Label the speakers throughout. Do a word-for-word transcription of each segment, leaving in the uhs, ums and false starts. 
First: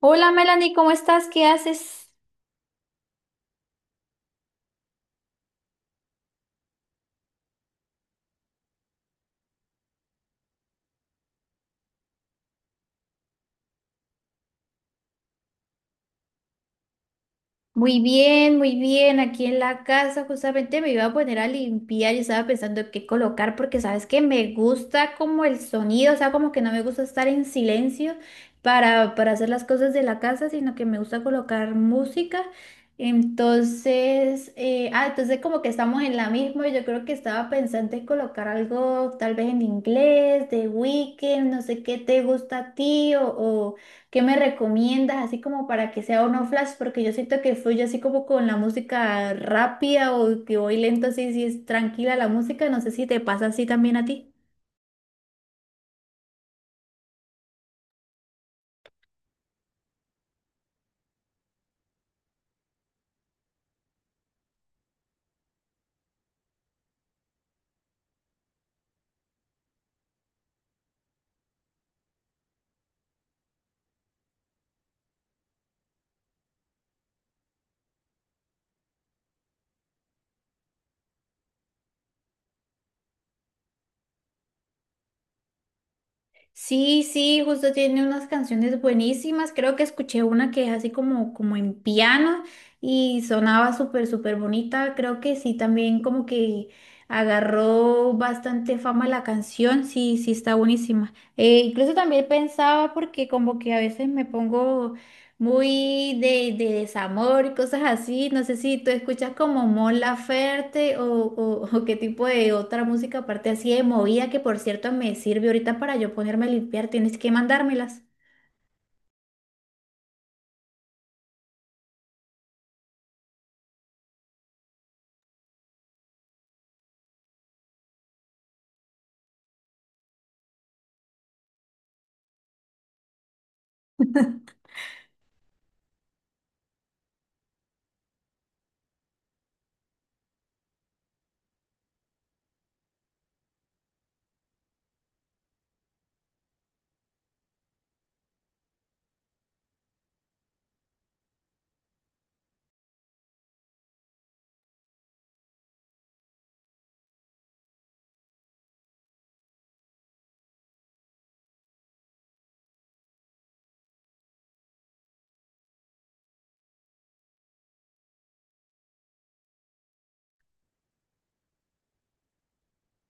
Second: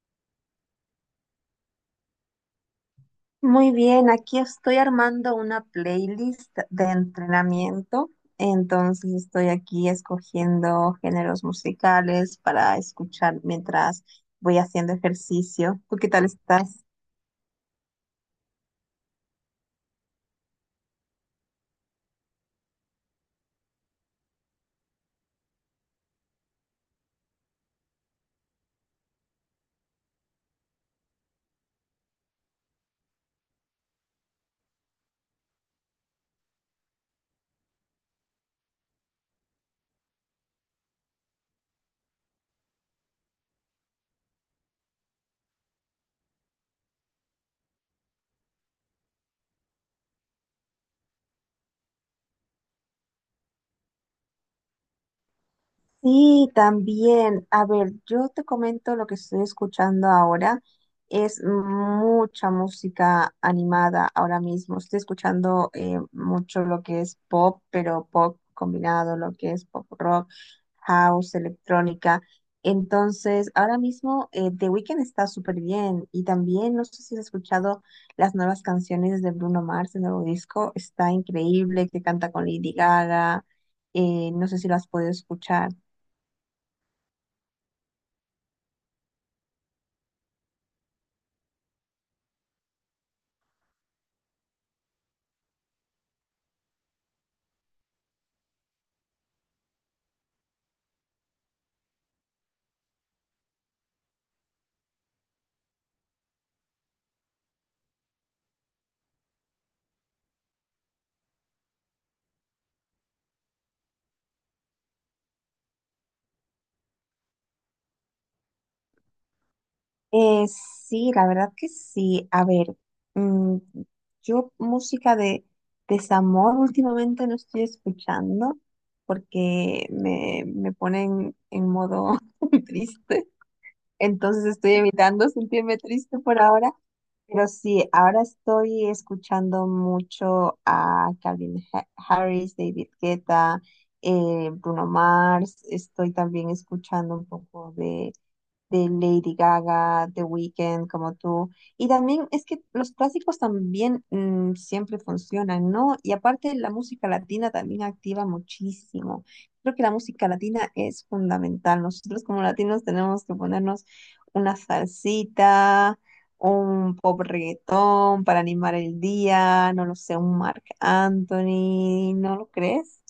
Speaker 1: Hola Melanie, ¿cómo estás? ¿Qué haces?
Speaker 2: Muy bien, aquí estoy armando una playlist de entrenamiento, entonces estoy aquí escogiendo géneros musicales para escuchar mientras voy haciendo ejercicio. ¿Tú qué tal estás?
Speaker 1: Muy bien, muy bien. Aquí en la casa justamente me iba a poner a limpiar y estaba pensando qué colocar porque sabes que me gusta como el sonido, o sea, como que no me gusta estar en silencio para, para hacer las cosas de la casa, sino que me gusta colocar música. Entonces, eh, ah, entonces como que estamos en la misma. Yo creo que estaba pensando en colocar algo tal vez en inglés, de Weekend, no sé qué te gusta a ti o... o ¿Qué me recomiendas así como para que sea uno flash? Porque yo siento que fluye así como con la música rápida o que voy lento así, si es tranquila la música, no sé si te pasa así también a ti.
Speaker 2: Sí, también. A ver, yo te comento lo que estoy escuchando ahora. Es mucha música animada ahora mismo. Estoy escuchando eh, mucho lo que es pop, pero pop combinado, lo que es pop rock, house, electrónica. Entonces, ahora mismo eh, The Weeknd está súper bien. Y también, no sé si has escuchado las nuevas canciones de Bruno Mars, el nuevo disco. Está increíble, que canta con Lady Gaga. Eh, no sé si lo has podido escuchar.
Speaker 1: Sí, sí, justo tiene unas canciones buenísimas, creo que escuché una que es así como, como en piano y sonaba súper, súper bonita, creo que sí, también como que agarró bastante fama la canción, sí, sí, está buenísima. Eh, incluso también pensaba porque como que a veces me pongo muy de, de desamor y cosas así. No sé si tú escuchas como Mon Laferte o, o, o qué tipo de otra música aparte así de movida que por cierto me sirve ahorita para yo ponerme a limpiar. Tienes que mandármelas.
Speaker 2: Eh, sí, la verdad que sí. A ver, mm, yo música de desamor últimamente no estoy escuchando porque me, me ponen en modo triste. Entonces estoy evitando sentirme triste por ahora. Pero sí, ahora estoy escuchando mucho a Calvin Ha- Harris, David Guetta, eh, Bruno Mars. Estoy también escuchando un poco de, de Lady Gaga, The Weeknd, como tú. Y también es que los clásicos también mm, siempre funcionan, ¿no? Y aparte la música latina también activa muchísimo. Creo que la música latina es fundamental. Nosotros como latinos tenemos que ponernos una salsita, un pop reggaetón para animar el día, no lo sé, un Marc Anthony, ¿no lo crees?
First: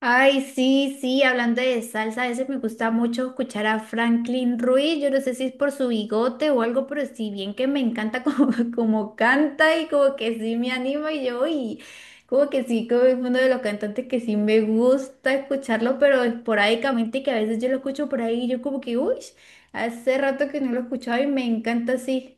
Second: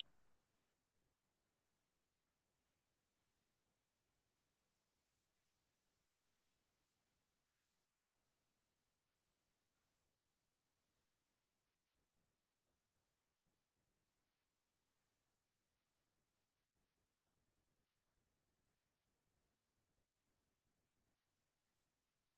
Speaker 1: Ay, sí, sí, hablando de salsa, a veces me gusta mucho escuchar a Franklin Ruiz, yo no sé si es por su bigote o algo, pero si bien que me encanta como, como canta y como que sí me anima y yo, y como que sí, como es uno de los cantantes que sí me gusta escucharlo, pero esporádicamente que a veces yo lo escucho por ahí y yo como que, uy, hace rato que no lo escuchaba y me encanta así.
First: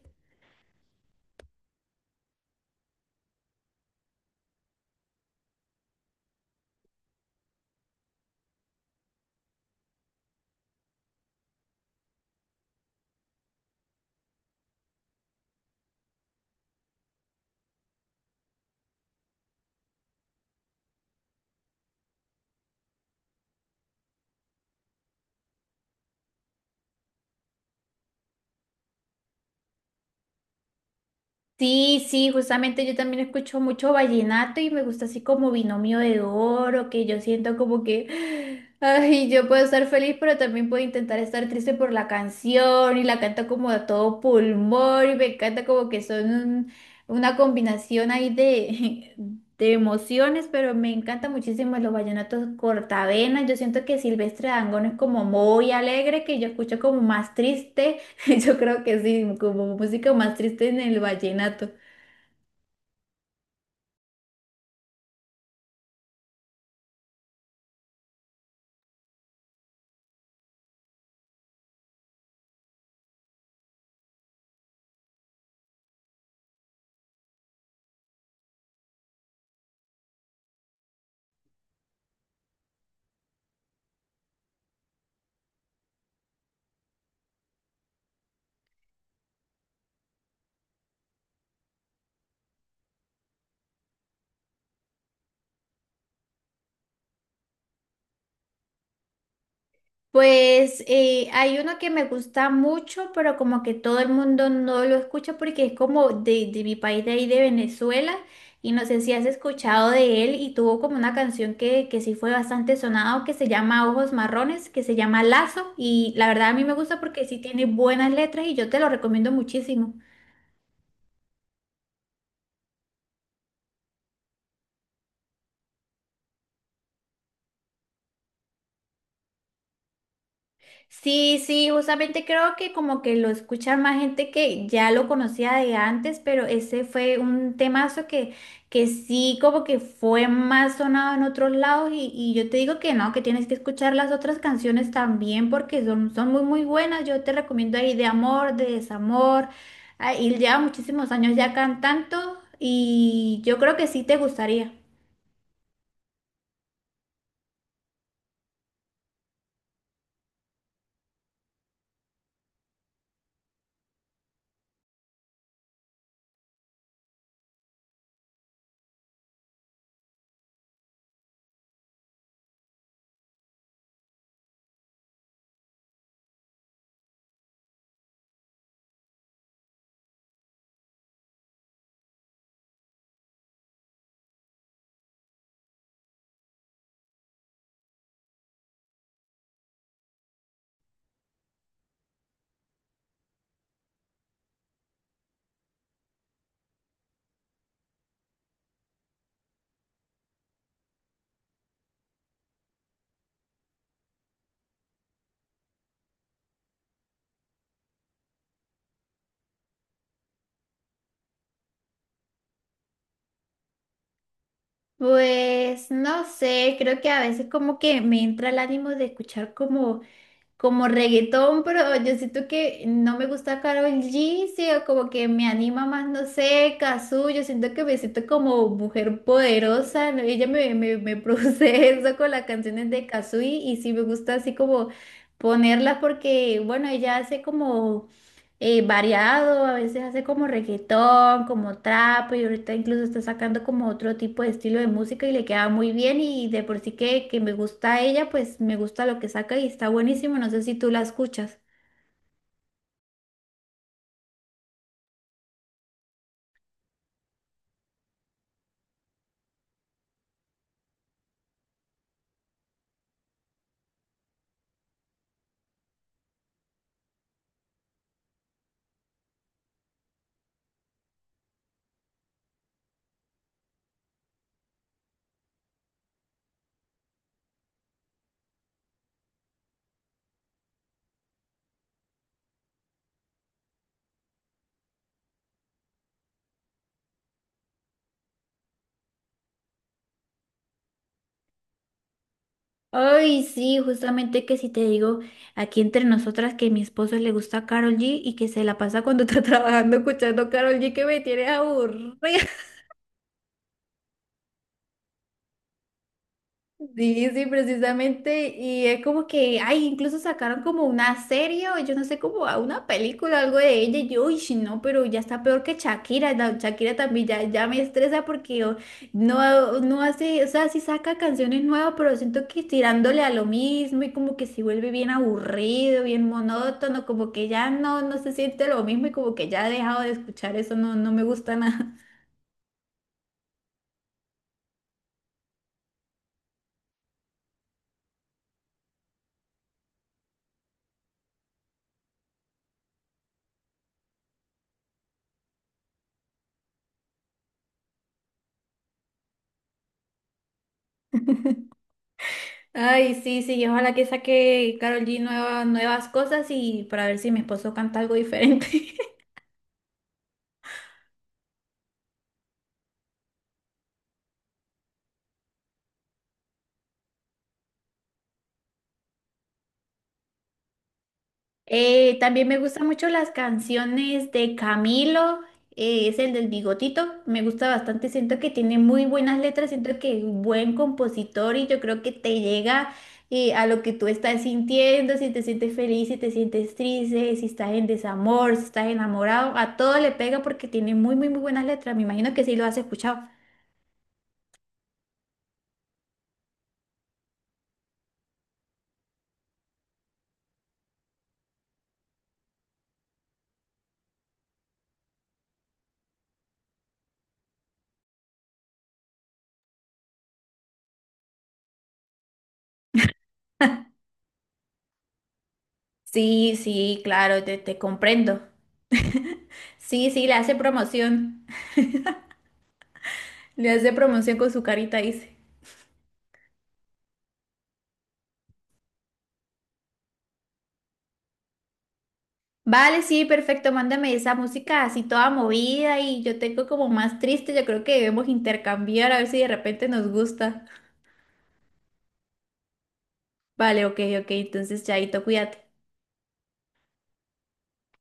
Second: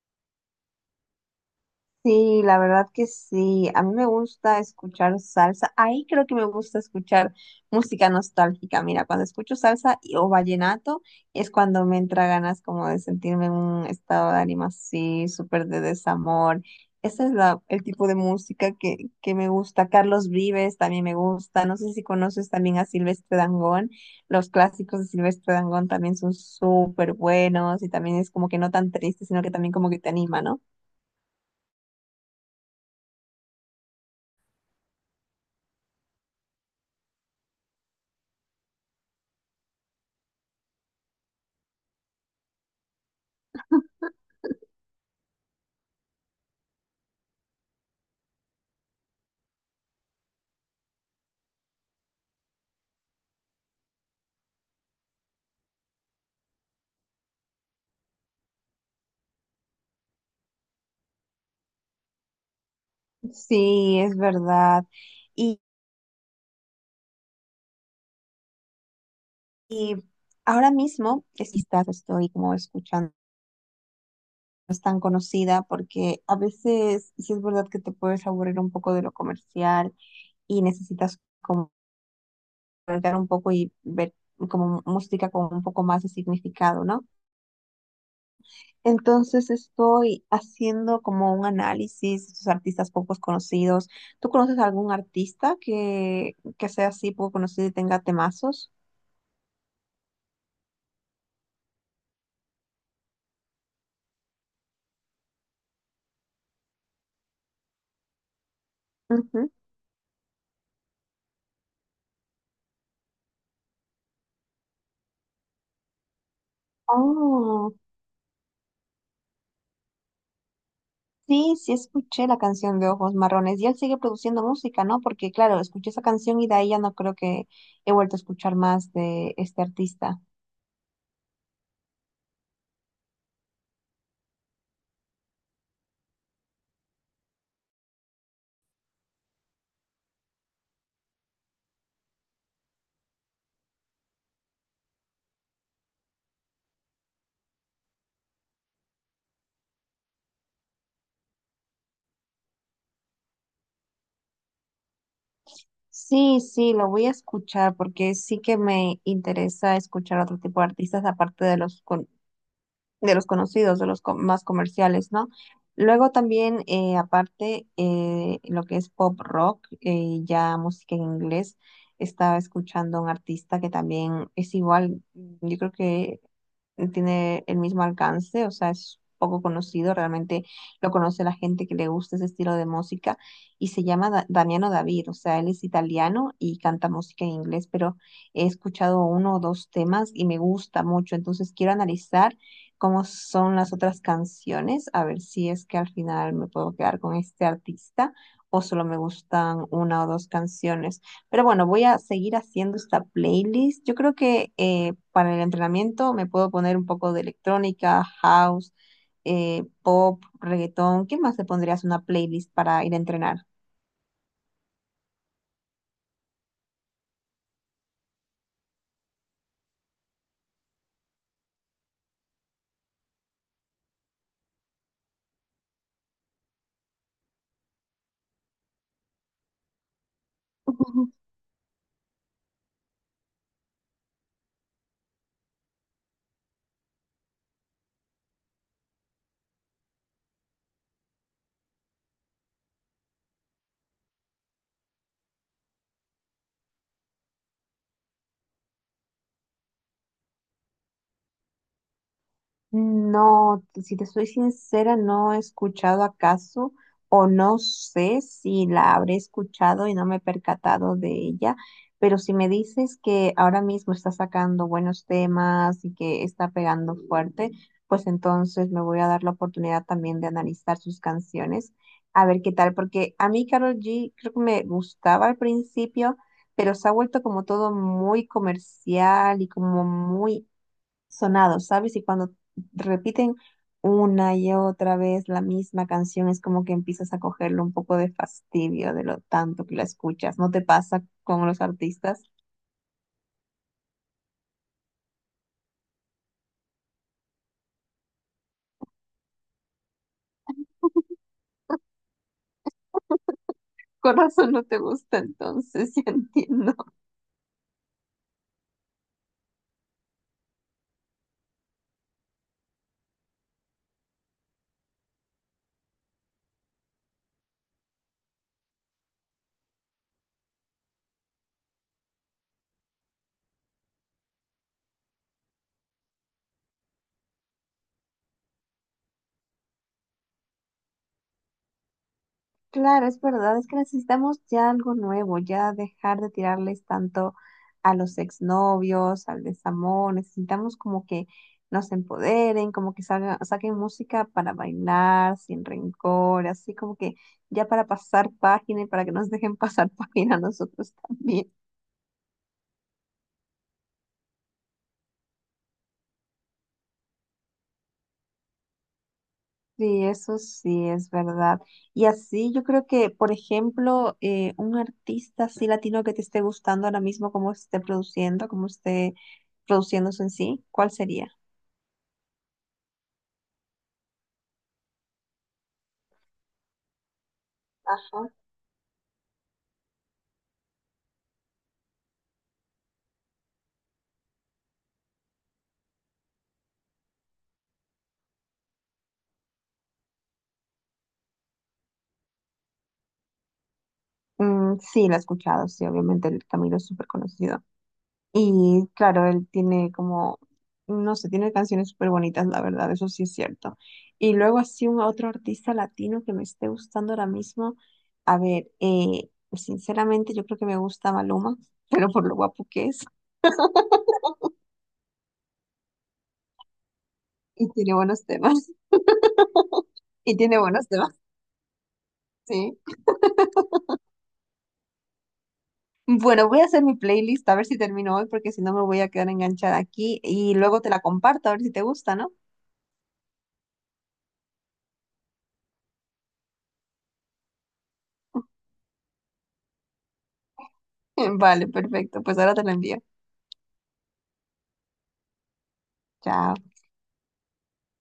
Speaker 2: Sí, la verdad que sí. A mí me gusta escuchar salsa. Ahí creo que me gusta escuchar música nostálgica. Mira, cuando escucho salsa y- o vallenato es cuando me entra ganas como de sentirme en un estado de ánimo así, súper de desamor. Ese es la, el tipo de música que, que me gusta. Carlos Vives también me gusta. No sé si conoces también a Silvestre Dangond. Los clásicos de Silvestre Dangond también son súper buenos y también es como que no tan triste, sino que también como que te anima, ¿no?
Speaker 1: Sí, sí, justamente yo también escucho mucho vallenato y me gusta así como binomio de oro, que yo siento como que, ay, yo puedo estar feliz, pero también puedo intentar estar triste por la canción y la canta como a todo pulmón y me encanta como que son un- una combinación ahí de, de emociones, pero me encanta muchísimo los vallenatos cortavenas, yo siento que Silvestre Dangond es como muy alegre, que yo escucho como más triste. Yo creo que sí, como música más triste en el vallenato.
Speaker 2: Sí, es verdad. Y, y ahora mismo, es- quizás estoy como escuchando, no es tan conocida porque a veces sí es verdad que te puedes aburrir un poco de lo comercial y necesitas como voltear un poco y ver como música con un poco más de significado, ¿no? Entonces estoy haciendo como un análisis de estos artistas poco conocidos. ¿Tú conoces algún artista que, que sea así poco conocido y tenga temazos?
Speaker 1: Pues eh, hay uno que me gusta mucho, pero como que todo el mundo no lo escucha porque es como de, de mi país de ahí, de Venezuela, y no sé si has
Speaker 2: Ujú.
Speaker 1: escuchado de él y tuvo como una canción que, que sí fue bastante sonado, que se llama Ojos Marrones, que se llama Lazo, y la verdad a mí me gusta porque sí tiene
Speaker 2: Oh,
Speaker 1: buenas letras y yo te lo recomiendo muchísimo.
Speaker 2: sí, sí escuché la canción de Ojos Marrones y él sigue produciendo música, ¿no? Porque claro, escuché esa canción y de ahí ya no creo que he vuelto a escuchar más de este artista.
Speaker 1: Sí, sí, justamente creo que como que lo escucha más gente que ya lo conocía de antes, pero ese fue un temazo que, que sí como que fue más sonado en otros lados y, y yo te digo que no, que tienes que escuchar las otras canciones también porque son, son muy muy buenas, yo te recomiendo ahí de amor, de desamor, ah, y lleva muchísimos años ya cantando y yo creo que sí te gustaría.
Speaker 2: Sí, sí, lo voy a escuchar porque sí que me interesa escuchar otro tipo de artistas aparte de los, con- de los conocidos, de los co- más comerciales, ¿no? Luego también, eh, aparte, eh, lo que es pop rock, eh, ya música en inglés, estaba escuchando a un artista que también es igual, yo creo que tiene el mismo alcance, o sea, es poco conocido, realmente lo conoce la gente que le gusta ese estilo de música, y se llama Da- Damiano David, o sea, él es italiano y canta música en inglés, pero he escuchado uno o dos temas y me gusta mucho, entonces quiero analizar cómo son las otras canciones, a ver si es que al final me puedo quedar con este artista o solo me gustan una o dos canciones. Pero bueno, voy a seguir haciendo esta playlist. Yo creo que eh, para el entrenamiento me puedo poner un poco de electrónica, house, eh, pop, reggaetón. ¿Qué más te pondrías una playlist para ir a entrenar?
Speaker 1: Pues no sé, creo que a veces como que me entra el ánimo de escuchar como como reggaetón, pero yo siento que no me gusta Karol G, sí, o como que me anima más, no sé, Cazzu, yo siento que me siento como mujer poderosa, ¿no? Ella me, me, me produce eso con las canciones de Cazzu y, y sí me gusta así como ponerlas porque, bueno, ella hace como eh, variado, a veces hace como reggaetón, como trap, y ahorita incluso está sacando como otro tipo de estilo de música y le queda muy bien y de por sí que, que me gusta ella, pues me gusta lo que saca y está buenísimo, no sé si tú la escuchas.
Speaker 2: No, si te soy sincera, no he escuchado acaso o no sé si la habré escuchado y no me he percatado de ella, pero si me dices que ahora mismo está sacando buenos temas y que está pegando fuerte, pues entonces me voy a dar la oportunidad también de analizar sus canciones, a ver qué tal, porque a mí Karol G creo que me gustaba al principio, pero se ha vuelto como todo muy comercial y como muy sonados, ¿sabes? Y cuando repiten una y otra vez la misma canción, es como que empiezas a cogerle un poco de fastidio de lo tanto que la escuchas. ¿No te pasa con los artistas?
Speaker 1: Ay, sí, justamente que si te digo aquí entre nosotras que a mi esposo le gusta Karol G y que se la pasa cuando está trabajando escuchando Karol G que me tiene aburrida.
Speaker 2: Corazón no te gusta, entonces ya entiendo.
Speaker 1: Sí, sí, precisamente. Y es como que, ay, incluso sacaron como una serie o yo no sé, como a una película, algo de ella. Y yo, uy, sí, no, pero ya está peor que Shakira. La Shakira también ya, ya me estresa porque oh, no, no hace, o sea, sí saca canciones nuevas, pero siento que tirándole a lo mismo y como que se vuelve bien aburrido, bien monótono, como que ya no, no se siente lo mismo y como que ya he dejado de escuchar eso, no, no me gusta nada.
Speaker 2: Claro, es verdad, es que necesitamos ya algo nuevo, ya dejar de tirarles tanto a los exnovios, al desamor, necesitamos como que nos empoderen, como que salga- saquen música para bailar sin rencor, así como que ya para pasar página y para que nos dejen pasar página a nosotros también.
Speaker 1: Ay, sí, sí, y ojalá que saque Karol G nueva- nuevas cosas y para ver si mi esposo canta algo diferente.
Speaker 2: Sí, eso sí es verdad. Y así yo creo que, por ejemplo, eh, un artista así latino que te esté gustando ahora mismo, cómo esté produciendo, cómo esté produciéndose en sí, ¿cuál sería?
Speaker 1: Eh, también me gustan mucho las canciones de Camilo, eh, es el del bigotito, me gusta bastante,
Speaker 2: Ajá.
Speaker 1: siento que tiene muy buenas letras, siento que es un buen compositor y yo creo que te llega eh, a lo que tú estás sintiendo, si te sientes feliz, si te sientes triste, si estás en desamor, si estás enamorado, a todo le pega porque tiene muy, muy, muy buenas letras, me imagino que sí lo has escuchado.
Speaker 2: Mm, sí, la he escuchado, sí, obviamente el Camilo es súper conocido. Y claro, él tiene como, no sé, tiene canciones súper bonitas, la verdad, eso sí es cierto. Y luego así un otro artista latino que me esté gustando ahora mismo. A ver, eh, sinceramente yo creo que me gusta Maluma, pero por lo guapo que es
Speaker 1: Sí, sí, claro, te,
Speaker 2: y
Speaker 1: te
Speaker 2: tiene buenos
Speaker 1: comprendo.
Speaker 2: temas.
Speaker 1: Sí, sí, le
Speaker 2: Y
Speaker 1: hace
Speaker 2: tiene buenos temas,
Speaker 1: promoción.
Speaker 2: sí.
Speaker 1: Le hace promoción con su carita, dice.
Speaker 2: Bueno, voy a hacer mi playlist a ver si termino hoy porque si no me voy a quedar enganchada aquí y luego te la comparto a ver si te gusta, ¿no?
Speaker 1: Vale, sí, perfecto, mándame esa música así toda movida y yo tengo como más triste, yo creo que debemos intercambiar a ver si de repente nos gusta.
Speaker 2: Vale, perfecto. Pues ahora te la envío.
Speaker 1: Vale, ok, ok, entonces chaito, cuídate.
Speaker 2: Chao.